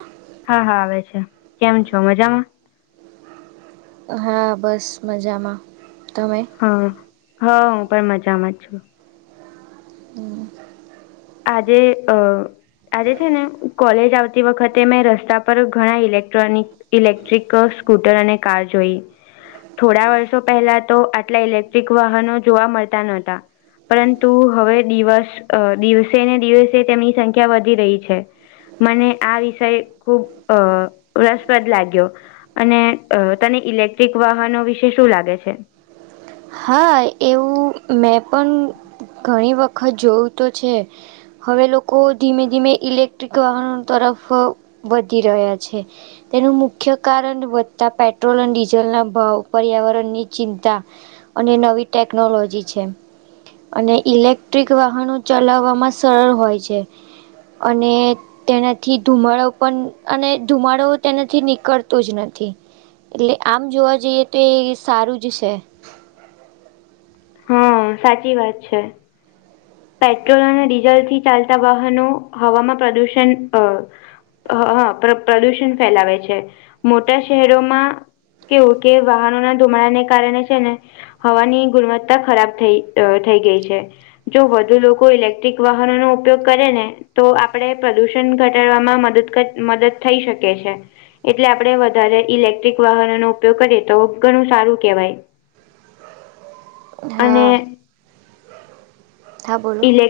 હ હા હા આવે છે કેમ છો મજામાં હા બસ મજામાં તમે હા હા હું પણ મજામાં છું. હમ આજે અ આજે છે ને કોલેજ આવતી વખતે મેં રસ્તા પર ઘણા ઇલેક્ટ્રોનિક ઇલેક્ટ્રિક સ્કૂટર અને કાર જોઈ થોડા વર્ષો પહેલા તો આટલા ઇલેક્ટ્રિક વાહનો જોવા મળતા નહતા. પરંતુ હવે દિવસ દિવસે ને દિવસે તેમની સંખ્યા વધી રહી છે. મને આ વિષય ખુબ અ રસપ્રદ લાગ્યો અને તને ઇલેક્ટ્રિક વાહનો વિશે શું લાગે છે. હા એવું મેં પણ ઘણી વખત જોયું તો છે. હવે લોકો ધીમે ધીમે ઇલેક્ટ્રિક વાહનો તરફ વધી રહ્યા છે. તેનું મુખ્ય કારણ વધતા પેટ્રોલ અને ડીઝલના ભાવ પર્યાવરણની ચિંતા અને નવી ટેકનોલોજી છે. અને ઇલેક્ટ્રિક વાહનો ચલાવવામાં સરળ હોય છે અને તેનાથી ધુમાડો પણ અને ધુમાડો તેનાથી નીકળતો જ નથી. એટલે આમ જોવા જઈએ તો એ સારું જ છે. હા સાચી વાત છે. પેટ્રોલ અને ડીઝલથી ચાલતા વાહનો હવામાં પ્રદુષણ અ હ પ્રદુષણ ફેલાવે છે મોટા શહેરોમાં કેવું કે વાહનો ના ધુમડા ને કારણે છે ને હવાની ગુણવત્તા ખરાબ થઈ થઈ ગઈ છે. જો વધુ લોકો ઇલેક્ટ્રિક વાહનો નો ઉપયોગ કરે ને તો આપડે પ્રદુષણ ઘટાડવામાં મદદ મદદ થઈ શકે છે. એટલે આપડણે વધારે ઇલેક્ટ્રિક વાહનોનોો ઉપયોગ કરીએ તો ઘણું સારું કેહેવાય. હા હા બોલો. એલલે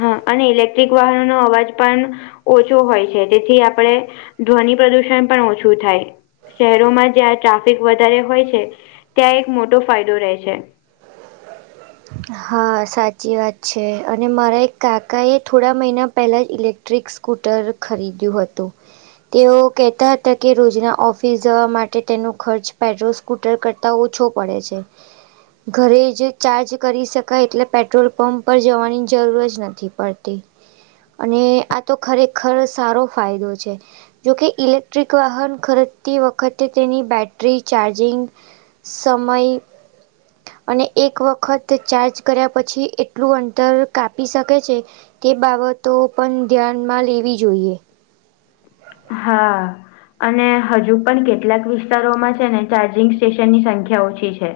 હા અને ઇલેક્ટ્રિક વાહનોનોો અવાજ પણ ઓછો હોય છે તેથી આપણે ધ્વનિ પ્રદુષણ પણ ઓછું થાય શહેરોમાં જ્યાં ટ્રાફિક વધારે હોય છે ત્યાં એક મોટો ફાયદો રહે છે. હાા હા સાચી વાત છે અને મારા એક કાકાએ થોડા મહિના પહેલાં જ ઇલેક્ટ્રિક્સ સ્કૂટર ખરીદ્યું હતું તેઓ કહેતા હતા કે રોજના ઓફિસ જવા માટે તેનો ખર્ચ પેટ્રો સ્કૂટર કરતા ઓછો પડે છે. ઘરે જે ચાર્જ કરી શ કર એટલે પેટ્રોલ પંપ પર જવાની જરૂર જ નથી પડતી. અને આ તો ખરેખર સારો ફાયદો છે. જોકે ઇલેક્ટ્રિક વાહન ખરીદતી વખતે તેની બેટરી ચાર્જિંગ સમય અને એક વખત ચાર્જ કર્યા પછી એટલું અંતર કાપી શકે છે તે બાબતો પણ ધ્યાનમાં લેવી જોઈએ. હા. અને હજુ પણ કેટલાક વિસ્તારોમાં છે ને ચાર્જિંગ સ્ટેશનની સંખ્યા ઓછી છે.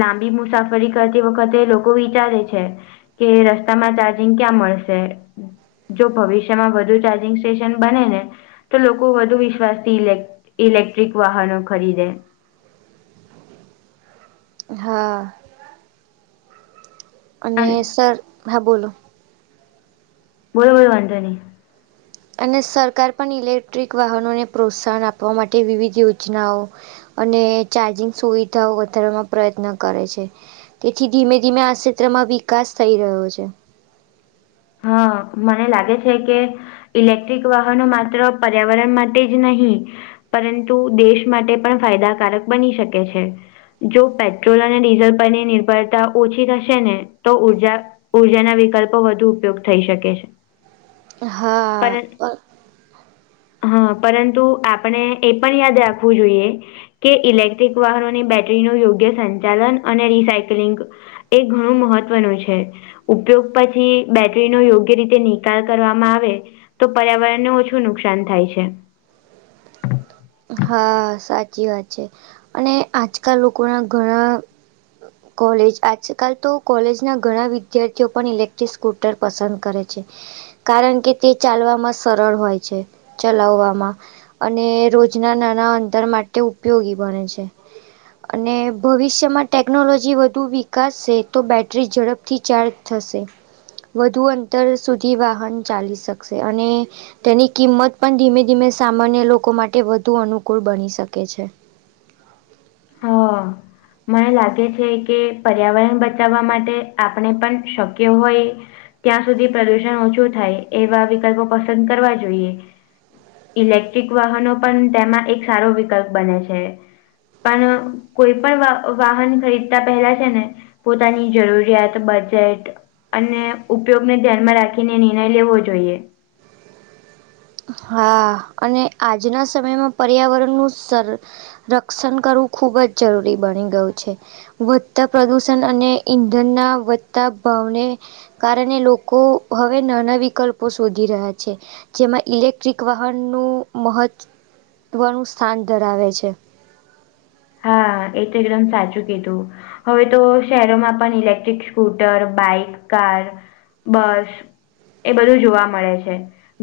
લાંબી મુસાફરી કરતી વખતે લોકો વિચારે છે કે રસ્તામાં ચાર્જિંગ ક્યાં મળશે જો ભવિષ્યમાં વધુ ચાર્જિંગ સ્ટેશન બને ને તો લોકો વધુ વિશ્વાસ થી ઇલેક-ઇલેક્ટ્રિક વાહનો ખરીદે. હા. અને સર હા બોલો બોલો બોલો વાંધો નહીં. અને સરકાર પણ ઇલેક્ટ્રિક વાહનોને પ્રોત્સાહન આપવા માટે વિવિધ યોજનાઓ અને ચાર્જિંગ સુવિધાઓ વધારવામાં પ્રયત્ન કરે છે. તેથી ધીમે ધીમે આ ક્ષેત્રમાં વિકાસ થઈ રહ્યો છે. હા, મને લાગે છે કે ઇલેક્ટ્રિક વાહનો માત્ર પર્યાવરણ માટે જ નહીં પરંતુ દેશ માટે પણ ફાયદાકારક બની શકે છે. જો પેટ્રોલ અને ડીઝલ પરની નિર્ભરતા ઓછી થશે ને તો ઉર્જા ઉર્જાના વિકલ્પો વધુ ઉપયોગ થઈ શકે છે. હા. પરં હા પરંતુ આપણે એ પણ યાદ રાખવું જોઈએ કે ઇલેક્ટ્રિક વાહનોની બેટરી નો યોગ્ય સંચાલન અને રિસાયક્લિંગ એ ઘણું મહત્વનું છે. ઉપયોગ પછી બેટરીનો યોગ્ય રીતે નિકાલ કરવામાં આવે તો પર્યાવરણને ઓછું નુકસાન થાય છે. હા, સાચી વાત છે. અને આજકાલ લોકો ના ઘણા કોલેજ આજકાલ તો કોલેજ ના ઘણા વિદ્યાર્થીઓ પણ ઇલેક્ટ્રિક સ્કૂટર પસંદ કરે છે. કારણ કે તે ચાલવામાં સરળ હોય છે ચલાવવામાં અને રોજ જ ના નાના અંતર માટે ઉપયોગી બને છે. અને ભવિષ્યમાં ટેકનોલોજી વધુ વિકાસશે તો બેટરી ઝડપથી ચાર્જ થશે વધુ અંતર સુધી વાહન ચાલી શકશે અને તેની કિંમત પણ ધીમે ધીમે સામાન્ય લોકો માટે વધુ અનુકૂળ બની શકે છે. હા. મને લાગે છે કે પર્યાવરણ બચાવવા માટે આપણે પણ શક્ય હોય ત્યાં સુધી પ્રદુષણ ઓછું થાય એવા વિકલ્પો પસંદ કરવા જોઈએ. ઇલેક્ટ્રિક વાહનો પણ તેમાં એક સારો વિકલ્પ બને છે. પણ કોઈ પણ વ-વાહન ખરીદતા પહેલા છે ને પોતાની જરૂરિયાત બજેટ અને ઉપયોગને ધ્યાન માં રાખીને નિર્ણય લેવો જોઈએ. હા અને આજના સમયમાં પર્યાવરણનું સર રક્ષણ કરવું ખુબ જ જરૂરી બની ગયું છે. વધતા પ્રદુષણ અને ઈંધણના વધતા ભાવને કારણે લોકો હવે નાના વિકલ્પો શોધી રહ્યા છે. જેમાં ઇલેક ટેક્ટ્રિક વાહનનું મહત્ત્વનું સ્થાન ધરાવે છે. હા એ તો એકદમ સાચું કીધું હવે તો શહેરોમાં પણ electric scooter bike car bus એ બધું જોવા મળે છે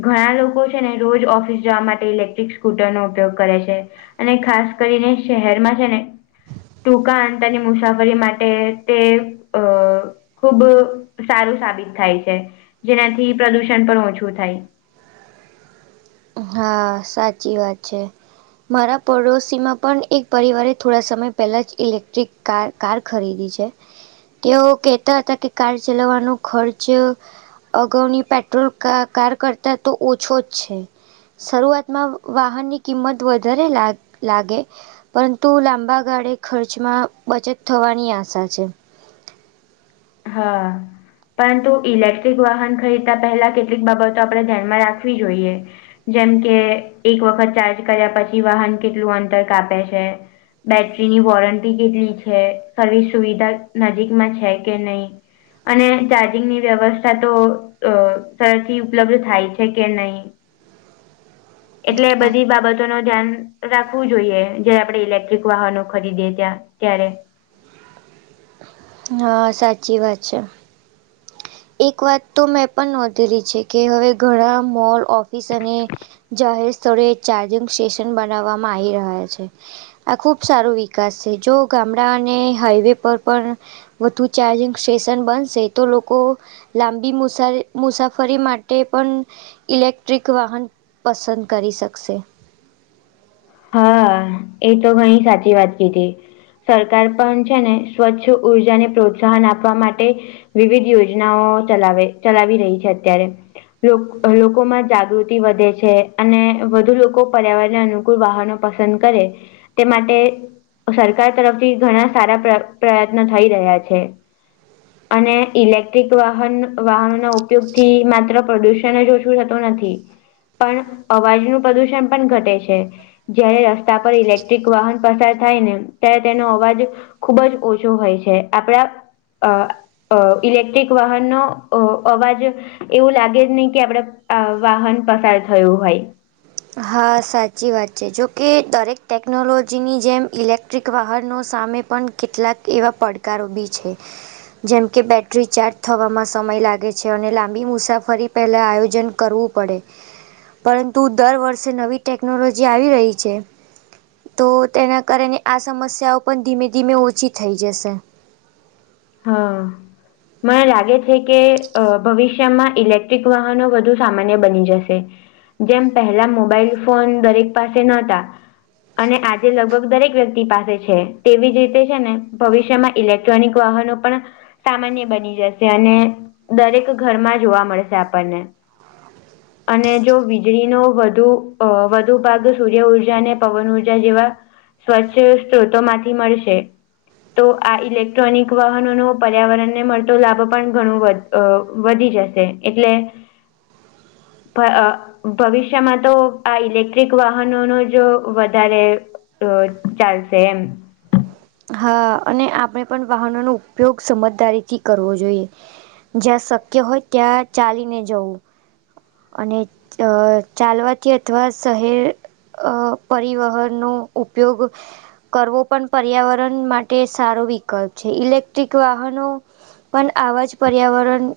ઘણા લોકો છે ને રોજ ઓફિસ જવા માટે ઇલેક્ટ્રિક સ્કૂટરનો ઉપયોગ કરે છે અને ખાસ કરીને શહેરમાં છે ને ટૂંકા અ તેની મુસાફરી માટે તે અ ખુબ સારું સાબિત થાય છે જેનાથી પ્રદુષણ પણ ઓછું થાય હા સાચી વાત છે મારા પડોશી માં પણ એક પરિવારે થોડા સમય પહેલા જ ઇલેક્ટ્રિક કાર ખરીદી છે તેઓ કેતા હતા કે કાર ચલાવવાનો ખર્ચ અગાઉની પેટ્રોલ કાર કરતા તો ઓછો જ છે શરૂઆતમાં વાહનની કિંમત વધારે લ લાગે પરંતુ લાંબા ગાળે ખર્ચમાં બચત થવાની આશા છે હા પરંતુ ઇલેક્ટ્રિક વાહન ખરીદતા પહેલા કેટલીક બાબતો આપણે ધ્યાનમાં રાખવી જોઈએ જેમ કે એક વખત ચાર્જ કર્યા પછી વાહન કેટલું અંતર કાપે છે બેટરીની વોરંટી કેટલી છે સર્વિસ સુવિધા નજીકમાં છે કે નહી અને ચાર્જિંગની વ્યવસ્થા તો સરળથી ઉપલબ્ધ થાય છે કે નહીં એટલે બધી બાબતો નો ધ્યાન રાખવું જોઈએ જયારે આપડણે ઇલેક્ટ્રિક વાહનો ખરીદીએ ત્યાં ત્યારે હા સાચી વાત છે એક વાત તો મેં પણ નોંધેલી છે કે હવે ઘણા મોલ ઓફિસ અને જાહેર સ્થળે એક ચાર્જિંગ સ્ટેશન બનાવવામાં આવી રહ્યા છે આ ખૂબ સારો વિકાસ છે જો ગામડા અને હાઈવે પર પણ વધુ ચાર્જિંગ સ્ટેશન બનશે તો લોકો લાંબી મુસા મુસાફરી માટે પણ ઇલેક્ટ્રિક વાહન પસંદ કરી શકશે હા એ તો ઘણી સાચી વાત કીધી સરકાર પણ છે ને સ્વચ્છ ઉર્જાને પ્રોત્સાહન આપવા માટે વિવિધ યોજનાઓ ચલાવે ચલાવી રહી છે અત્યારે લોકોમાં જાગૃતિ વધે છે અને વધુ લોકો પર્યાવરણને અનુ વાહનો પસંદ કરે તે માટે સરકાર તરફથી ઘણા સારા પ્ર પ્રયત્નો થઈ રહ્યા છે અને ઇલેક્ટ્રિક વાહન વાહનો ના ઉપયોગ થી માત્ર પ્રદુષણ જ ઓછું થતું નથી પણ અવાજનું પ્રદુષણ પણ ઘટે છે જયારે રસ્તા પર ઇલેક્ટ્રિક વાહન પસાર થાય ને ત્યારે તેનો અવાજ ખુબ જ ઓછો હોય છે આપણા અ ઇલેક્ટ્રિક વાહનનો અ અવાજ એવું લાગે જ નહી કે આપડે વાહન પસાર થયું હોય હા સાચી વાત છે જોકે દરેક ટેકનોલોજીની જેમ ઇલેક્ટ્રિક વાહનો સામે પણ કેટલાક એવા પડકારો બી છે જેમકે બેટરી ચાર્જ થવામાં સમય લાગે છે અને લાંબી મુસાફરી પહેલા આયોજન કરવું પડે પરંતુ દર વર્ષે પાસે નવી ટેકનોલોજી આવી રહી છે તો તેના કારણે આ સમસ્યાઓ પણ ધીમે ધીમે ઓછી થઈ જશે હા મને લાગે છે કે ભવિષ્યમાં ઇલેક્ટ્રિક વાહનો વધુ સામાન્ય બની જશે જેમ પહેલા મોબાઈલ ફોન દરેક પાસે ન હતા અને આજે લગભગ દરેક વ્યક્તિ પાસે છે તેવી જ રીતે છે ને ભવિષ્યમાં ઇલેક્ટ્રોનિક વાહનો પણ સામાન્ય બની જશે અને દરેક ઘરમાં જોવા મળશે આપણને [unintelligible] અને જો વીજળીનો વધુ વધુ ભાગ સૂર્ય ઉર્જા અને પવન ઉર્જા જેવા સ્વચ્છ સ્ત્રોતો માંથી મળશે તો આ ઇલેક ઈલેક્ટ્રોનિક વાહનોનો પર્યાવરણ ને મળતો લાભ પણ ઘણું વધી જશે એટલે પણ અ ભવિષ્યમાં તો આ ઇલેક્ટ્રિક વાહનો ન જો વધારે અ ચાલશે એમ હા, અને આપણે પણ વાહનોનો ઉપયોગ સમજદારીથી કરવો જોઈએ જ્યાં શક્ય હોય ત્યાં ચાલીને જવું અને ચાલવાથી અથવા શહેર અ પરિવહનનો ઉપયોગ કરવો પણ પર્યાવરણ માટે સારો વિકલ્પ છે, ઇલેક્ટ્રિક વાહનો પણ આવાજ પર્યાવરણ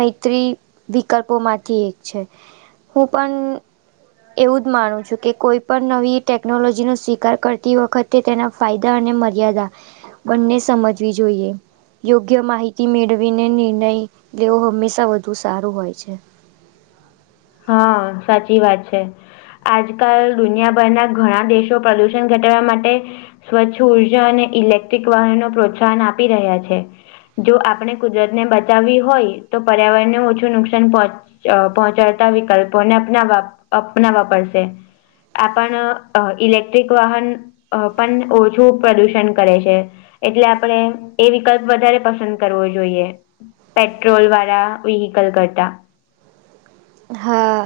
અ ત્રી, વિકલ્પોમાંથી એક છે હું પણ એવું જ માનું છું કે કોઈ પણ નવી ટેકનોલોજીનો સ્વીકાર કરતી વખત તે તેના ફાયદા અને મર્યાદા બંને સમજવી જોઈએ યોગ્ય માહિતી મેળવીને નિર્ણય લેવો હંમેશા તા વધુ સારું હોય છે હા, સાચી વાત છે આજકાલ દુનિયાભરના ઘણા દેશો પ્રદુષણ ઘટાડવા માટે સ્વચ્છ ઉર્જા અને ઇલેક્ટ્રિક વાહનો પ્રોત્સાહન આપી રહ્યા છે જો આપણે કુદરત ને બચાવવી હોય તો પર્યાવરણ ને ઓછું નુકસાન પહોચ પહોંચાડતા વિકલ્પોને અપનાવા અપનાવા પડશે આ પણ ઇલેક્ટ્રિક વાહન અ પણ ઓછું પ્રદુષણ કરે છે એટલે આપણેે એ વિકલ્પ વધારે પસંદ કરવો જોઈએ પેટ્રોલ વાળા વ્હીકલ કરતા હા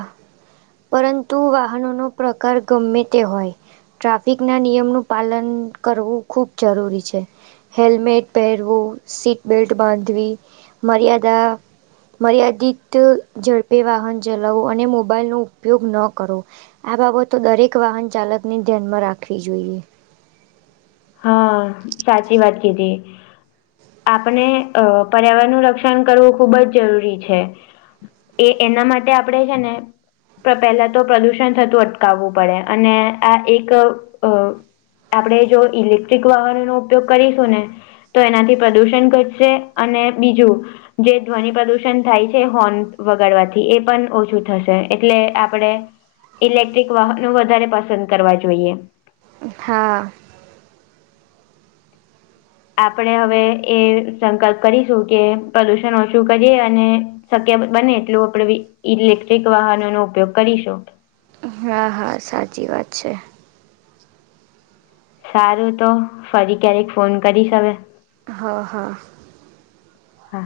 પરંતુ વાહનો નો પ્રકાર ગમે તે હોય ટ્રાફિક ના નિયમનું પાલન કરવું ખૂબ જરૂરી છે હેલ્મેટ પહેરવું, સીટબલ્ટ બાંધવી, મર્યાદા મર્યાદિત ઝડપે વાહન ચલાવો અને મોબાઈલનું ઉપયોગ ન કરો આ બાબતો દરેક વાહન ચાલકને ધ્યાનમાં રાખવી જોઈએ હા, સાચી વાત કીધી આપણે અ પર્યાવરણનું રક્ષણ કરવું ખૂબ જ જરૂરી છે એ એના માટે આપડે છે ને પહેલા તો પ્રદુષણ થતું અટકાવવું પડે અને આ એક અ આપણેે જો ઇલેક્ટ્રિક વાહનો નો ઉપયોગ કરીશું ને તો એનાથી પ્રદુષણ ઘટશે અને બીજું જે ધ્વનિ પ્રદૂષણ થાય છે હોર્ન વગાડવાથી એ પણ ઓછું થશે એટલે આપણેે ઇલેક્ટ્રિક વાહનો વધારે પસંદ કરવા જોઈએ હા આપણેે હવે એ સંકલ્પ કરીશું કે પ્રદુષણ ઓછું કરીએ અને શક્ય બને એટલું આપડે ઇલેક્ટ્રિક વાહનો નો ઉપયોગ કરીશું હા, હા, સાચી વાત છે સારું તો, ફરી ક્યારેક ફોન કરીશ હવે હા, હા હા